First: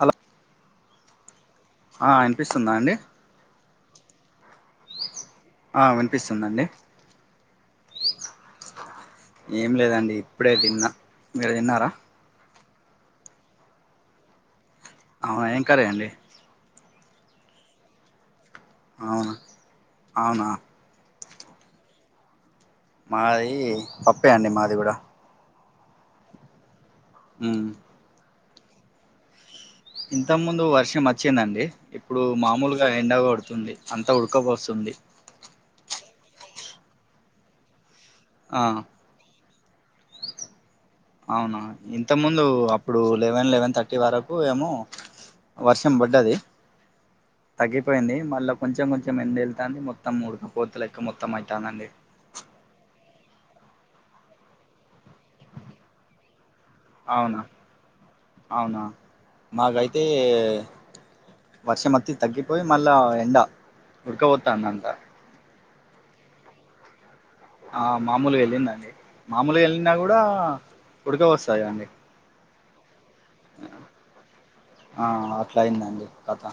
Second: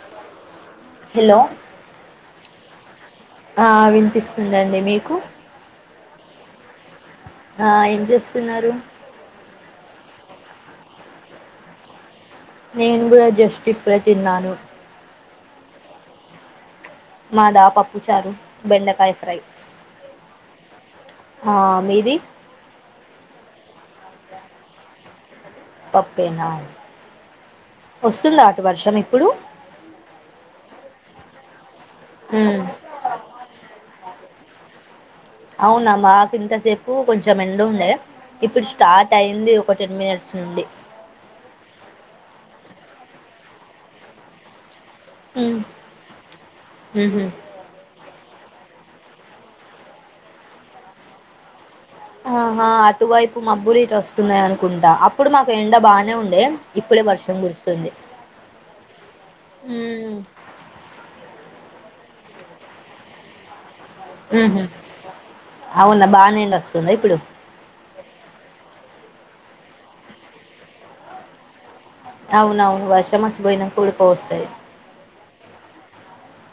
అల హలో ఆ వినిపిస్తుందా అండి ఆ వినిపిస్తుందండి మీకు ఆ వినిపిస్తుందండి ఆ ఏం చేస్తున్నారు ఏం లేదండి ఇప్పుడే తిన్న మీరు తిన్నారా నేను కూడా జస్ట్ ఇప్పుడే తిన్నాను అవునా ఏం కర్రీ అండి మాదా పప్పు చారు బెండకాయ అవునా ఫ్రై అవునా ఆ మీది మాది పప్పే అండి మాది కూడా పప్పేన ఉ వస్తుందా అటు వర్షం ఇప్పుడు ఇంతకు ముందు వర్షం వచ్చిందండి ఇప్పుడు ఉమ్ మామూలుగా ఎండ కొడుతుంది అంత ఉడకపోస్తుంది అవునా మాకు ఇంతసేపు కొంచెం ఎండుండే ఆ ఇప్పుడు స్టార్ టయింది ఒక టెన్ మినిట్స్ నుండి అవునా ఇంతకు ముందు అప్పుడు లెవెన్ లెవెన్ థర్టీ వరకు ఏమో ఉమ్ వర్షం బడ్డది ఉహు తగ్గిపోయింది మళ్ళ కొంచెం కొంచెం ఎండేల్తాంది మొత్తం ముడుకపోతలెక్క మొత్తంమైతాన్డండి ఆహా అటువైపు మబ్బులిటోస్తున్నయనుకుంట అప్పుడు మాకెండ బానే ఉండే ఇప్పుడే వర్షం అవునా కురుస్తుంది అవునా మాకయితే...... ఉమ్ వర్షమచ్చి తగ్గిపోయి మళ్ళా ఎండా ఉడ్కబొత్తాన్దంతా అవున బానేనిస్తుందా ఇప్పుడు ఆ మామూలుగెళ్ళిందండి. మాములుగెల్లినా కూడా ఉడుకవొస్తదికదండి అవునవును వర్షమచ్చిపోయినంకుడ్కవొస్తది ఆ... అట్లయిందనిచెప్పు కథ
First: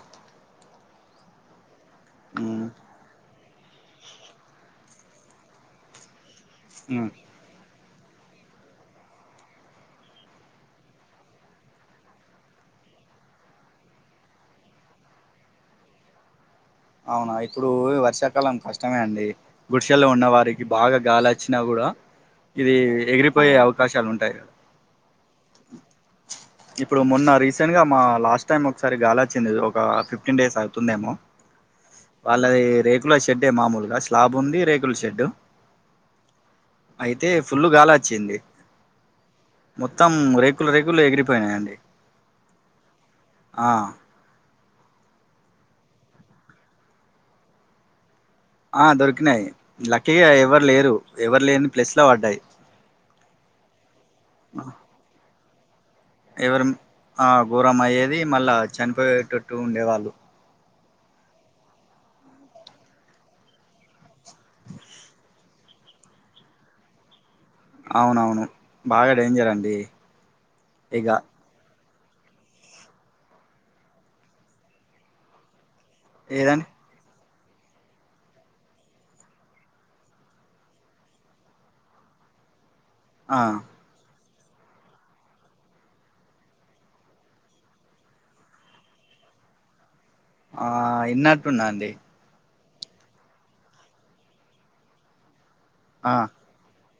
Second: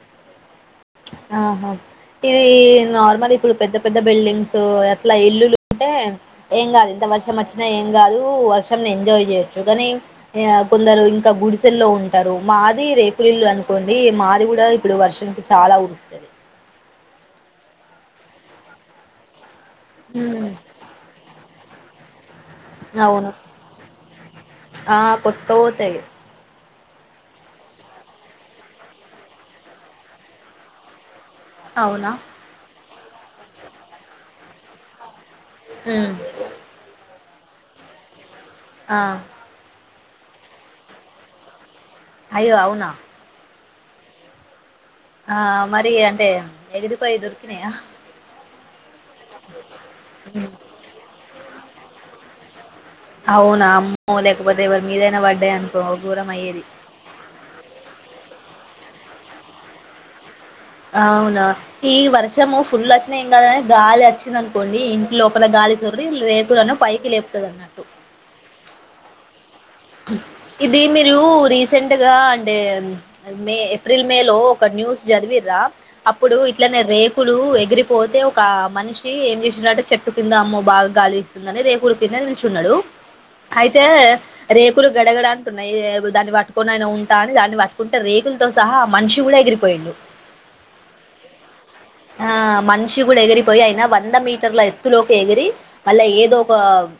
ఆహా. ఇదీ మ్మ్ నార్మలి పుడు పెద్ద పెద్ద బిల్డింగ్సూ ఎట్లా ఇల్లులు. లుంటే ఏం కాదు ఎంత మ్మ్ వర్షచ్చి నఏంగాదు వర్షంనెంజాయ్ చేయొచ్చు గని.... య కొందరు ఇంక గుడిసెల్లో ఉంటరు మాది రేకులిల్లు అనుకోండీ మాది గుడ ఇప్పుడు వర్షంకి చాలా ఉపిస్తది అవున ఇప్పుడూ ఇవర్షాకాలం కష్టమే అండి గుడిషెల్లో ఉన్న వారికి బాగ గాలచ్చినా గుడా ఇదీ అవును ఎగిరిపోయే అవకాశాలుంటాయి గద ఆ.. కొట్కపోతయ్ ఇప్పుడు మొన్న రీసెంట్గా మా లాస్టైమ్ ఒకసారి గాలచ్చింది ఒక ఫిఫ్టీన్డేస్ అవుతుందేమో అవునా. వాళ్ళదీ రేకుల షెడ్డే మామూలుగా స్లాబ్ ఉంది రేకుల షెడ్డు ఉన్ అయితే ఫుల్లు గాలచ్చింది ఆ.. మొత్తం రేకులరేకులెగిరిపోయినయండి అయ్యోఅవునా ఆ.. ఆ, మరీయంటే ఎగిరిపోయి దొరికినయా ఆ దొరికినయి లక్కిగ ఎవరు లేరు ఎవర్లేని ప్లేస్ల పడ్డయి. అవునా అమ్మోలేకపోతే ఎవర్ మీదైన పడ్డయనికో ఘోరమయ్యేది ఎవరు ఆ ఘోరమయ్యేది మళ్ళా చనిపోయేటట్టు ఉండేవాళ్ళు అవునా ఈ వర్షము ఫుల్లోచ్చిన ఏంగదు గని గాలచ్చిందనుకోండి ఇంట్లోపల గాలి చొర్రి రేకులను పైకి లేప్తదన్నట్టు అవునవును బాగ డేంజరండి ఇది మిలూ రీస్ సెంట్ గా అంటే మే ఏప్రిల్ మే లో ఒక న్యూస్ చదివిర్రా అప్పుడు ఏదండి ఇట్లనే రే.. పులు ఎగిరిపోతే ఒకా మనిషి ఏం చేసినట్టే చెట్టు కింద మొబాల్ గలీజ్ ందని రేకుల కింద నిల్చున్నడు ఆ. తెహ్ రేకులు గడగడఅన్టున్నయి దాన్ని పట్టుకొన్నైన ఉంటా అని దాన్ని పట్టుకుంటే రేకులతో సహా ఆ మనిషి కూడా ఎగిరిపోయిండు ఆ.. ఇన్నట్టున్నాఅండి ఆ మన్షీ కూడా ఎగిరిపోయి అయినా వంద మీటర్ల ఎత్తులోకి ఎగిరి మళ్ళా ఆ ఏదో వ్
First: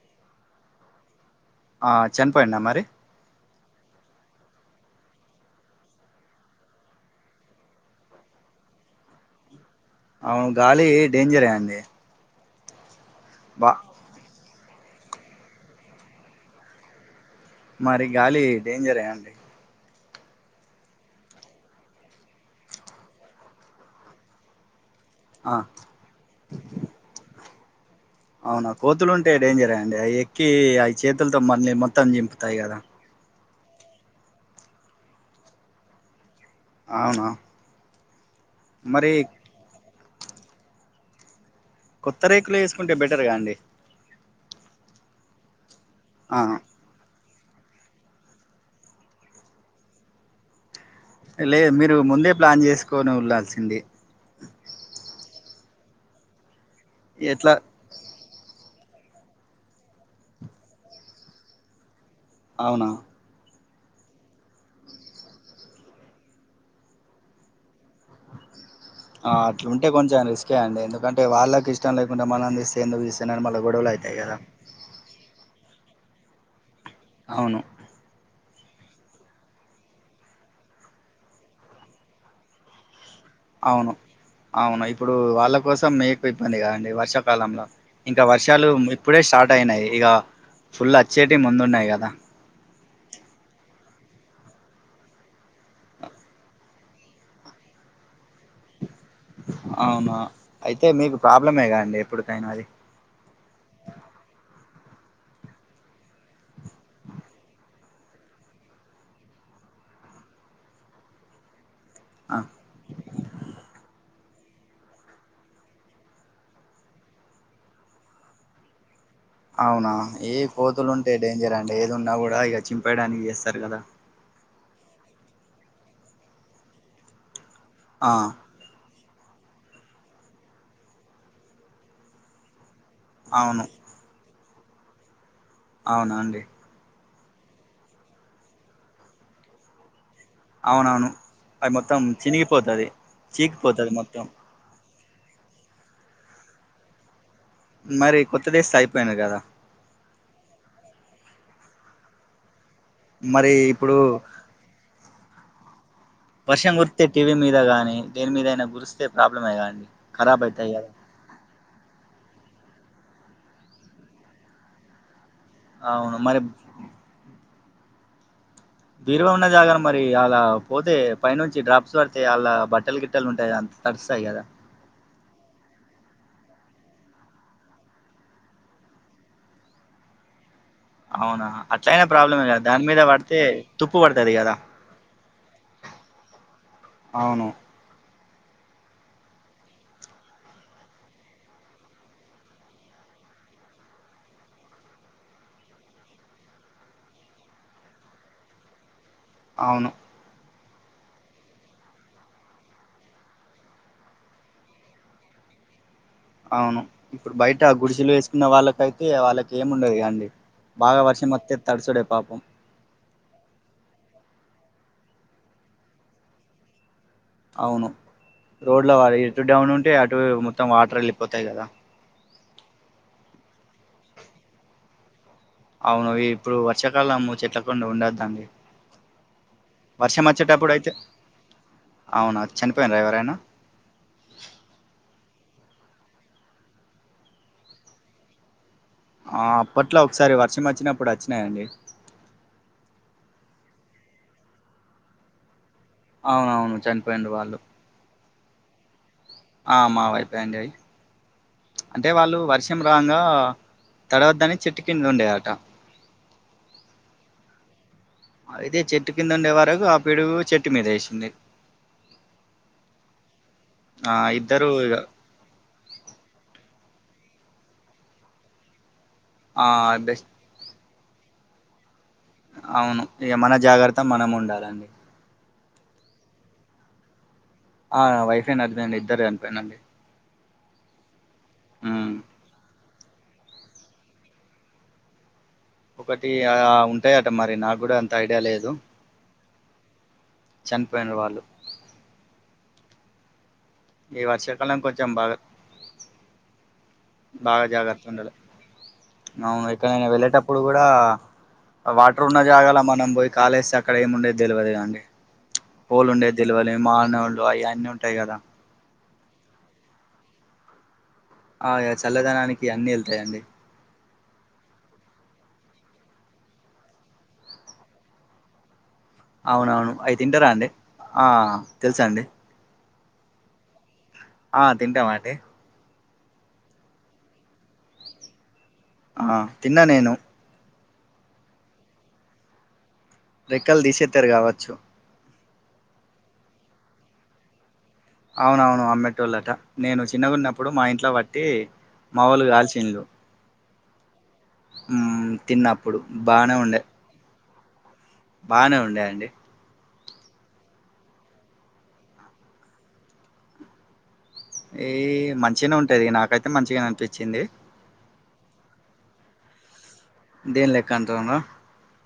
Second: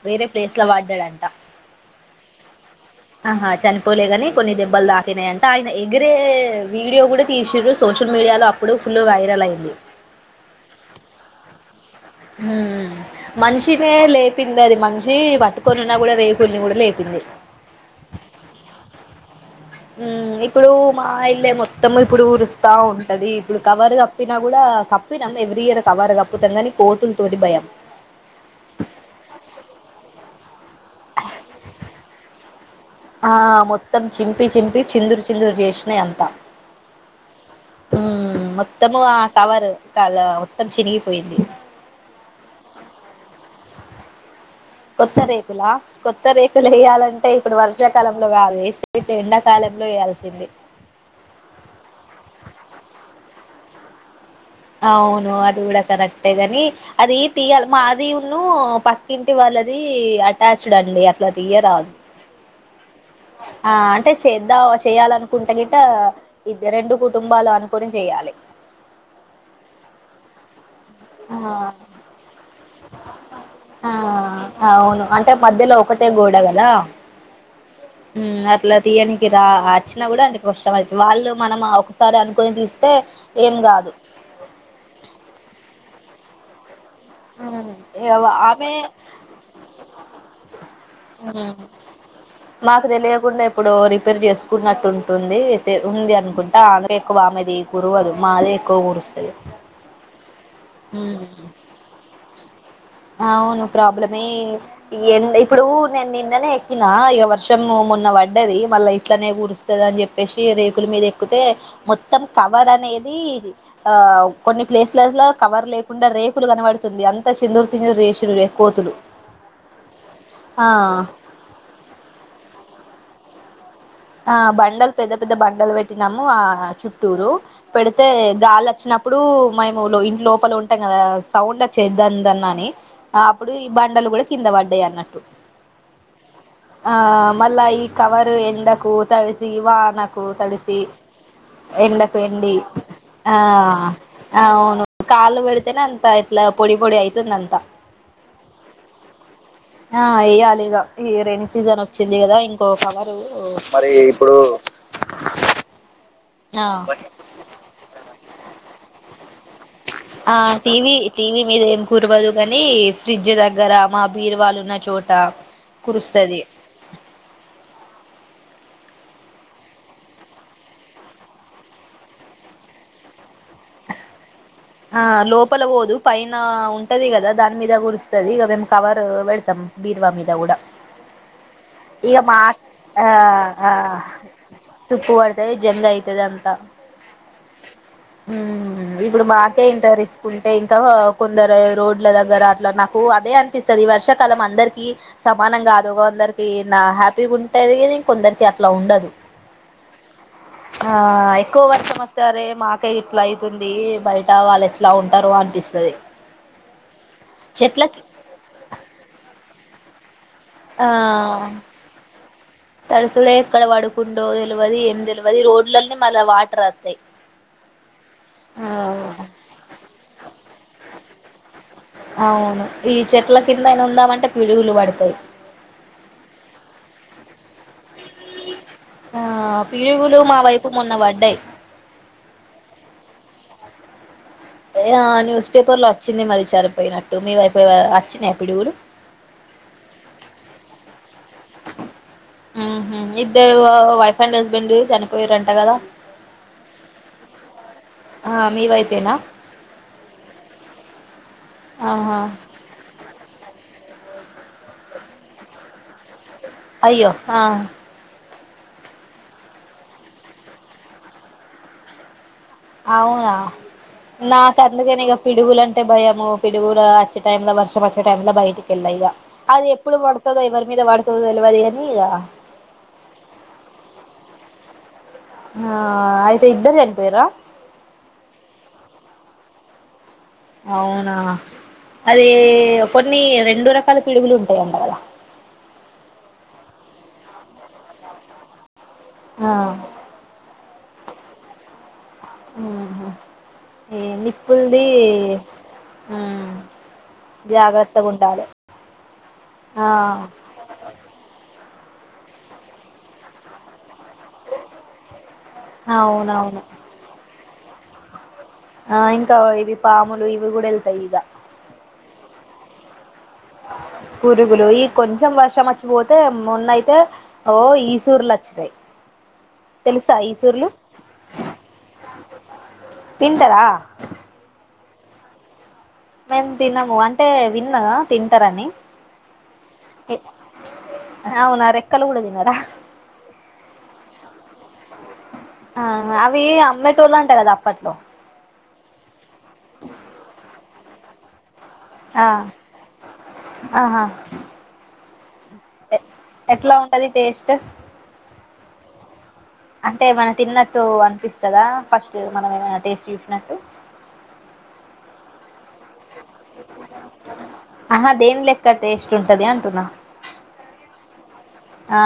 వేరే ప్లేస్ల పడ్డడంట ఆ చనిపోయిండా మరి ఆహా చనిపోలే గాని కొన్ని దెబ్బలు తాకినాయంట ఆయన ఎగిరే వీడియో కూడా తీసిరుసోషల్ మీడియాలో అప్ ఇప్పుడు ఫుల్ వైరల్ అయింది అవును గాలి డేంజరే అండి హ్మ్ బా మనిషినే లే తిండది మనిషి పట్టుకొనున్నా కూడా రేకులను కూడా లేపింది మరి గాలి డేంజరే అండి హ్మ్ ఇప్పుడు మా ఇల్లే మొత్తము ఇప్పుడు ఊరుస్తా ఉంటది ఇప్పుడు కవర్ కప్పినా కూడా కప్ పినం ఆ ఎవ్రీ ఇయర్ కవర్ కప్పుతాంగ నీ కోతుల తోటి భయం అవునా కోతులు ఉంటే డేంజరెఅండి అవి ఎక్కి ఆ చేతులతో మళ్ళీ మొత్తం జింపుతాయి కదా ఆ మొత్తం చింపి చింపి చిందురు చిందురు చేసినాయి అంతా అవునా హ్మ్ మొత్తము ఆ మరి కవర్ కల మొత్తం చినిగిపోయింది కొత్త రేకులు వేసుకుంటే బెటర్గా అండి కొత్త రేకులా కొత్త ఆ రేకులు వేయాలంటే ఇప్పుడు వర్షాకాలంలో కా వేసిటివి ఎండాకాలంలో వేయాల్సింది లేదు మీరు ముందే ప్లాన్ చేసుకొని ఉంళల్సింది అవును అది కూడా కరక్టేగనీ అది ఎట్లా తీయాల మా అ అది ఉన్నుపక్కింటి వాళ్ళది అటాచ్డ్ అండి అట్లా తీయరాదు అవునా ఆ అంటే చేద్దా చేయాలనుకుంటే గిట్ట ఇద్ద రెండు కుటుంబాలు అనుకోని చెయ్యాలి ఆ అట్లుంటే కొంచం రిస్కే అండి ఎందుకంటే ఆ వాళ్ళకి ఇష్టం లేకుండా మనం తీస్ తే ఎందుకు తీస్తన్నావ్ మళ్ళీ గొడవలు ఆ అయితాయి కదా అవును అంటే మధ్యలో ఒకటే గోడ గదా అవును హ్మ్ అట్లా తీయనికి రా అచ్చినా కూడా అందుకు [unintelligible] వాళ్ళు మనం ఒక సరి అనుకొని తీస్తే ఏం అవును కాదు అవును ఇప్పుడు వాళ్ళ కోసం మీకు ఇబ్బంది కదండి వర్షం కాలంలో ఇగ ఇంకా వర్షాలు ఆమె ఇప్పుడే స్టార్ట్ అయినాయి ఇగ ఫుల్ అచ్చేటివి ముందున్నాయ్ కదా మాకు తెలియకుండా ఇప్పుడు రిపేర్ చేసుకున్నట్టు ఉంటుంది ఉంది అనుకుంటా అదే ఎక్కువ ఆమెది కురువదు మాదే ఎక్కువ కురుస్ అవునా అయితే మీకు ప్రాబ్లమే గా అండీ ఎప్పుడుకైనా అది అవును ప్రాబ్లమే ఈ ఎండ ఇప్పుడు నేను నిన్ననే ఎక్కిన ఇగ వర్షం మొన్న పడ్డది మళ్ళా ఇట్లనే కూరుస్ చది అని చెప్పేసి రేకుల మీద ఎక్కుతే మొత్తం ఆ, కవర్ అనేది ఆ కొన్ని ప్లేస్ లస్ లా కవర్ లేకుండా రేకులు కనబడుతుంది అంత చిందురు చిందురు చేసిండు కోతులు అవునా ఏ ఆ కోతులు ఉంటే డేంజర్ అండి ఏది ఉన్నా కూడా ఇగ చింపేయడానికి చేస్తారు కదా ఆ బండలు పెద్ద పెద్ద బండలు పెట్టినాము ఆ చుట్టూరు పెడితే ఆ గాలి వచ్చిన ప్పుడు మేము ఇంటి లోపల ఉంటాం కదా సౌండ్ చేద్దందన్ అని అప్పుడు అవును ఇబ బండలు కూడా కింద పడ్డాయి అన్నట్టు అవునా అండి ఆ మళ్ళా ఈ కవర్ ఎండకు తడ్సి వాన పో తడిసి అవునవును అది మొత్తం ఎండకు ఎండి చినిగిపోతది అ చీకిపోతది మొత్తం అవును కాళ్ళు పెడితేనే అంత ఇట్లా పొడి పొడి అయితుంది అంతా మరి కొత్త దేశ్తె అయిపోయింది కదా. ఆ వేయ్యాలిగా ఈ రెన్ సీజన్ వచ్చింది కదా ఇంకో కవరు. మరి ఇప్పుడు వర్షం గురిత్తె ఆ టీవీ మీద కాని దేని మీదయినా గురిస్తే ప్రాబ్లమే కాగానీ. ఆ టివి. టీవీ మీద ఏం కురవదు కాని ఫ్రిడ్జ్ దగ్గర మా బీరు వాళ్ళు ఉన్న చోట. అ అవును కురుస్తది మరే. బీరువ ఉన్న జాగల మరి అలా పోతే పై నుంచి డ్రాప్స్ పడితే అళ బట్టలు గిట్టలు ఉంటాయి అంత. తడుస్తాయి కదా. ఆ లోపల పోదు పైన ఉంటది కదా దాని మీద కురుస్తది ఇక మేము కవర్ పెడతాం. బీర్వా మీద కూడా. అవునా అట్లయినా ఇక మా ప్రాబ్లమే కదా దాని మీద ఆ పడితే ఆ తుప్పు పడుతది కదా. తుప్పు పడతది జంగ్ అయితది అంత. అవును. ఇప్పుడు బద్. కే ఇంటరిసుకుంటే ఇంకా కొందరు రోడ్ల దగ్గర అట్లా నాకు అదే అనిపిస్తు. స్తది ఈ వర్షాకాలం అందరికిీ. సమానంగా కదు కొందరికి నా హ్యాపీగా ఉంటది ఇంకొందరికి అట్లా ఉండదు. అవును. ఆ ఎక్కువ వర్షం వస్తానే మాకే ఇట్లా అయితుంది బయట. వాళ్ళు ఎట్లా ఉంటారు అనిపిస్తది. అవును ఇప్పుడు బయట చెట్లకి గుడిశలు వేసుకున్న వాళ్ళకైతే వాళ్ళకి ఏమి ఉండదు కాండి. ఆ బాగ వర్షం వస్తే తడుచుడే పాపం. తడుసుడే ఎక్కడ పడుకుండో తెలివదు ఏం తెలివదు రోడ్లనే మళ్ళ వాటర్ వస్తాయి. అవును ఆ రోడ్ల ఇటు డౌన్ ఉంటే అటు మొత్తం వాటర్ వెళ్ళిపోతాయి కదా. ఆవును ఈ చెట్ల కింద అయినా ఉందామంటే పిడుగులు పడతాయి. అవును ఇప్పుడు వర్షకాలము చెట్లపోంటి ఉండదు. ఆ పిడుగులు మా వైపు వచ్చేటప్పుడు అయితే మొన్న పడ్డాయ్. అవునా చనిపోయిండ ఎవరైనా. ఏ న్యూస్ పేపర్ లో వచ్చింది మరి చనిపోయినట్టు మీవయిపో వచ్చినాయి పిడుగులు. ఆ అప్పట్లో ఒకసారి వర్షం వచ్చినప్పుడు వచ్చినాయండి. ఆహ ఇద్దరు వైఫ్ అండ్ హస్బెండ్ చనిపోయారంట కదా. అవునవును చనిపోయింరు వాళ్ళు. ఆ మీవయిపేనా. ఆ మా వైపో అండి అంటే ఆహా వాళ్ళు వర్స. వర్షం రాగా తడవద్దని చెట్టు కింద ఉండే ఆట. అయ్యో ఆ. అయితే చెట్టు కింద ఉండే వరకు ఆ పిడుగు చెట్టు మీద వేసింది. అవునా ఆ నా ఇద్దరు ఇగ కందుకనేగా. పిడుగులుంటే భయము పిడుగులు వచ్చే టైంలో వర్షం వీచే టైంలో బయటికెళ్ళా ఇగా. ఆ అది ఎప్పుడు బెస్ట్ పడుతదో ఎవరి మీద పడుతదో తెలవదు గాని ఇగ. అవును ఇగ మన జాగ్రత్త మనం ఉండాలే. ఆ అయితే ఇద్దరు చనిపోయిర్రా. ఆ వైఫే అండ్ హస్బెండ్ ఇద్దరు చనిపోయిలు. అవునా ఉమ్ అది కొన్ని రెండు రకాల పిడుగులు ఉంటాయంట కదా. ఒకటి ఆ ఉంటాయట మరి నాకు కూడా అంత ఐడియా లేదు. ఆ చనిపోయిన వాళ్ళు ఉహుమ్ ఏ ఈ వర్షాకాలం నిప్పుల్ది కొంచెం బాగా ఆ బాగా జాగ్రత్త ఉండాలే మనం ఆ ఎక్కడయిన వెళ్ళేటప్పుడు కూడా వాటర్ ఉన్న జాగాలా మనం పోయి కాలేస్తే అక్కడ ఏమి ఉండేది తెలియదుగాండి హోల్ ఉండేది అవునవును తెలవలేం మానవుళ్ళలు అవి అన్నీ ఉంటాయి కదా ఆ ఇంకా ఇవి పాములు ఇవి కూడా వెళ్తాయి ఇక ఆ చల్లదనానికి అన్ని వెళ్తాయండి పురుగులు ఈ కొంచెం వర్షం వచ్చిపోతే మొన్నయితే ఓ ఈసుర్లో వచినై అవునవును అయి తింటారా అండి ఆ తెలుసా అండి తింటరా ఆ తింటామండి మేము తినము అంటే విన్నా తింటరని ఆ తిన్న నేను అవునా రెక్కలు కూడా తిన్నరా రెక్కలు తీసేస్తారు కావచ్చు ఆ అవి అమ్మేటోళ్ళ అంట కదా అప్పట్లో అవునవును అమ్మటోళ్ళట నేను చిన్నగున్నప్పుడు మా ఇంట్లో బట్టి ఆ మావోలు గాల్చిలు ఆహా ఆమ్ తిన్న అప్పుడు బాగానే ఉండే అది టేస్ట్ బానే ఉండే అండి అంటే మన తిన్నట్టు అనిపిస్తదా ఫస్ట్ మనం ఏమైనా టేస్ట్ చూసినట్టు ఈ మంచిగానే ఉంటుంది నాకైతే మంచిగనే అనిపించింది ఆహ దీన్లెక్క టేస్ట్ ఉంటది అంటున్నా దీన్లెక్క అంటుండ్ర ఆ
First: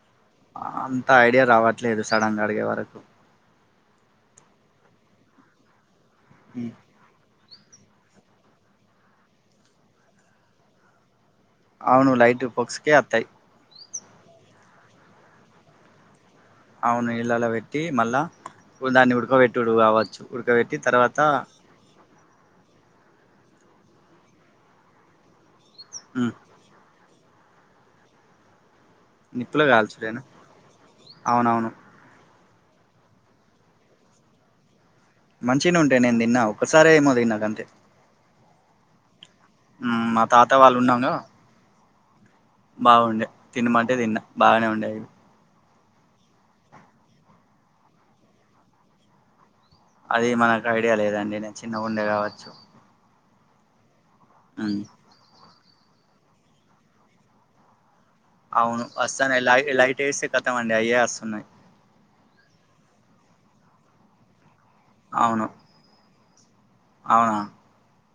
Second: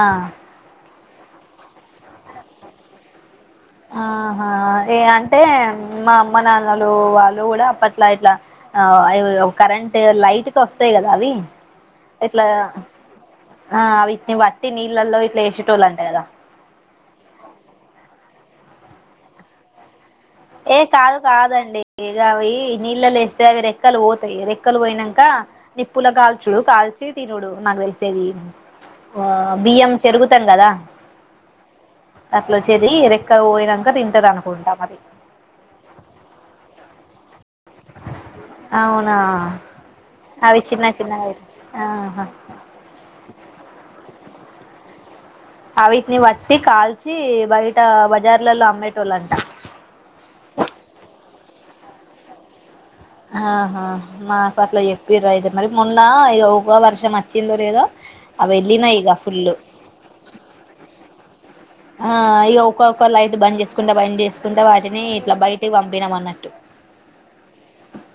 అంత ఐడియా రావట్లేదు సడన్గా అడిగే వరకు ఆహా ఏ అంటే మా అమ్మ హ్మ్. నాన్నలు వాళ్ళు కూడా అప్పట్లో ఇట్లా ఇట్లా ఆవి అ కరెంట్ లైట్ కొస్తయి కదా అవి అవును ఇట్లా లైట్ పోక్స్కే వతాయి ఆ అవిట్ని పట్టి నీళ్ళల్లో ఇట్లా వేసేటోళ్లు అంట కదా అవును నీళ్ళలో పెట్టి మళ్ళ దాన్ని ఉడుకోబెట్టిడు కావచ్చు ఉడకబెట్టి ఏ కాదు తర్వాత కాదండి ఏగా అ నీళ్ళలో ఎస్తే అవి రెక్కలు పోతాయి రెక్కలు పోయినాక నిప్పుల మ్మ్ కాల్చు కాల్చి తినుడు నాకు తెలిసేవి వా నిప్పులో బియ్యం కాల్చుడేనా చెరుగుతం కదా అవునవును అట్ల చెరిగి రెక్కలు పోయినాంక తింటరు అనుకుంట మరి మంచినే ఉంటాయి నేను తిన్నా ఒకసారే ఏమో తిన్నా గంతే అవునా మా తాత అవి వాళ్ళు చిన్న ఉన్నాంగా చిన్నగా ఆహా బాగుండే తినమంటే తిన్నా బాగానే ఉండేయి అవి అ విటిని పట్టి కాల్చి బయట బజార్లలో అమ్మేటోళ్ళంట అది మనకు ఐడియా లేదండి నేను చిన్నగా ఉండే కావచ్చు ఆహా మాకు అట్లా ఉమ్, చెప్పిరు అయితే మరి మొన్న ఇగ ఒక వర్షం వచ్చిందో లేదో అవి అవును వెళ్ళినాయి ఇగ వస్తనే ఫుల్ లైట్ వేస్తే కతం అండి అయే వస్తున్నాయి ఆ ఇ ఒక్కొక్క లైట్ బంద్ చేసుకుంటా బంద్ చేసుకుంటే వాటిని ఇట్లా అవును బయటికి పంపినాం అన్నట్టు అవునా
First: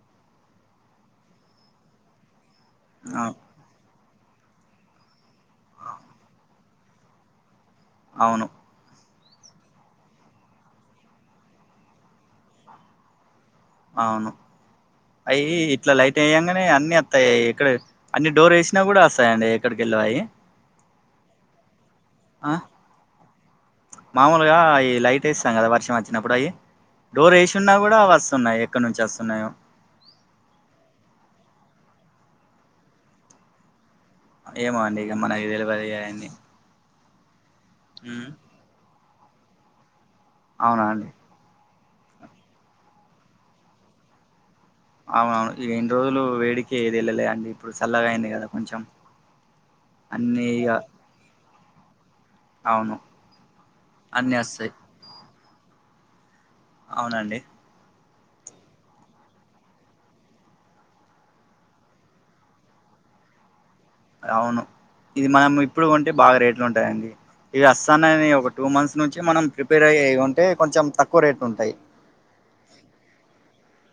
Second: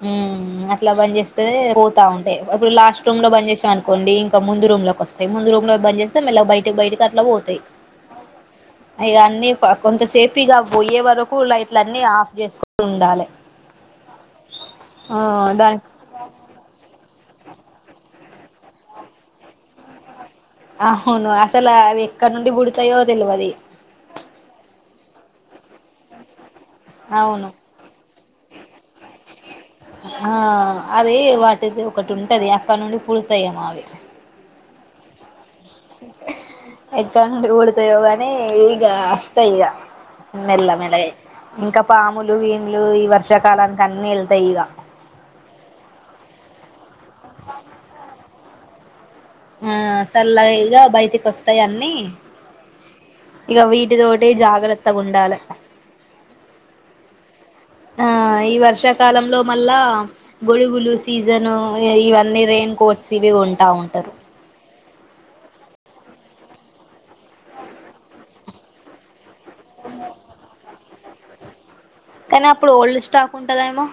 ఉమ్మ్ అట్లా బంద్ చేస్తేనే పోతా ఉంటాయి. ఇప్పుడు లాస్ట్ రూమ్ లో అవు- బంద్ చేసినంఅనుకో కొండి ఇంకా ముందు రూమ్ లోకి వస్తాయి. ముందు రూమ్ లో బబ్జేస్తే మెల్లగా బయటకి బయటకి అట్లా పోతాయి అవును ఇగా అన్నీ కొంతసేపూ ఇగ పోయే వరకు లైట్ల అన్ని ఆఫ్ చేసుకునీ ఉండాలి. అవును ఆ అయి దానికి ఇట్లా లైట్ వేయంగనే అన్ని అత్తయ్ ఎక్కడ అన్ని డోర్ వేసినా కూడా వస్తయంండి ఎక్కడికెల్లో అయి అవును అసలు అవి ఎక్కడ నుండి ఆ, పూడతాయో తెలవది మామూలుగా అయి లైట్ వేస్తాం కదా వర్షం వచ్చినప్పుడు అవి డోర్ అవును వేసిన్నా కూడా వస్తున్నాయి ఎక్కడ నుంచి వస్తున్నాయో ఆ అది వాటిది ఒకటి ఉంటది అక్కడ నుండి పుడుతాయమో అవి ఏమో అండి ఇగ మనకు తెల్వదు అయన్ని ఎక్కడ్నుండి పూడుతయో గాని ఈగ అస్తయి ఈగ మెల్ల అవునా మెల్లగ అండి ఇంకా పాములు ఇములు ఈ వర్షాకాలానికి అన్ని ఎళ్తాయి ఇగ అవునవును ఇగ ఇన్ని రోజులు వేడికే ఏది వెళ్ళలే అండి ఇప్పుడు చల్లగా అయింది కదా కొంచెం ఆ అన్నీ ఇగ సల్లగా బయటికి వస్తాయి అన్నీ అవును ఇగ వీటి తోటి అన్నీ వస్తాయి జాగ్రత్త ఉండాల అవునండి ఆ ఈ వర్షాకాలంలో మళ్ళా గొడుగులు సీజను ఇవన్నీ రైన్ కోట్స్ ఇవి కొంటా ఉంటారు అవును ఇది మనం ఇప్పుడు ఉంటే బాగా రేట్లు ఉంటాయండి. ఇవి ఆస్తానయనిఒక టూ మంత్స్ నుంచి మనం ప్రిపేర్ అయ ఉంటే కొంచెం తక్కువ రేట్లు ఉంటాయి. కానీ అప్పుడు ఓల్డ్ స్టాక్ ఉంటదేమో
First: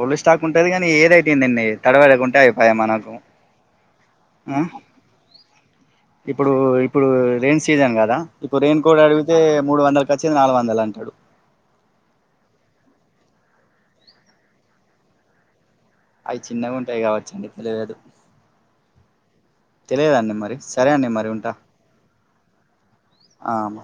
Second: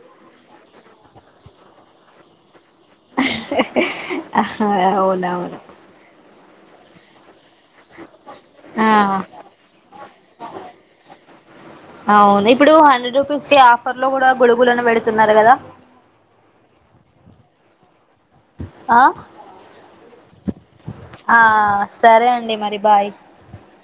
ఓల్డ్ స్టాక్ ఉంటుది కానీ ఏద అతుయిందండి తడవెడకుంటే అయిపోయాయి మనం అవును అవును ఇప్పుడు ఇప్పుడు రైయిన్ సీజన్ కదా ఇప్పుడు రెయిన్ ఆ కోడ్ అడిగితే మూడు వందల చ్చిది నాలుగు వందలు అంటాడు అవును ఇప్పుడు హండ్రెడ్ రూపీస్ కి ఆఫర్ లో కూడా గొడుగులులను పెడుతున్నారు కదా. అవి చిన్నగా ఉంటాయి, కావచ్చండి తెలియదు ఆ? తెలియదండి మరి సరే అండి మరి ఆ సరే అండి మరి బాయ్ ఆము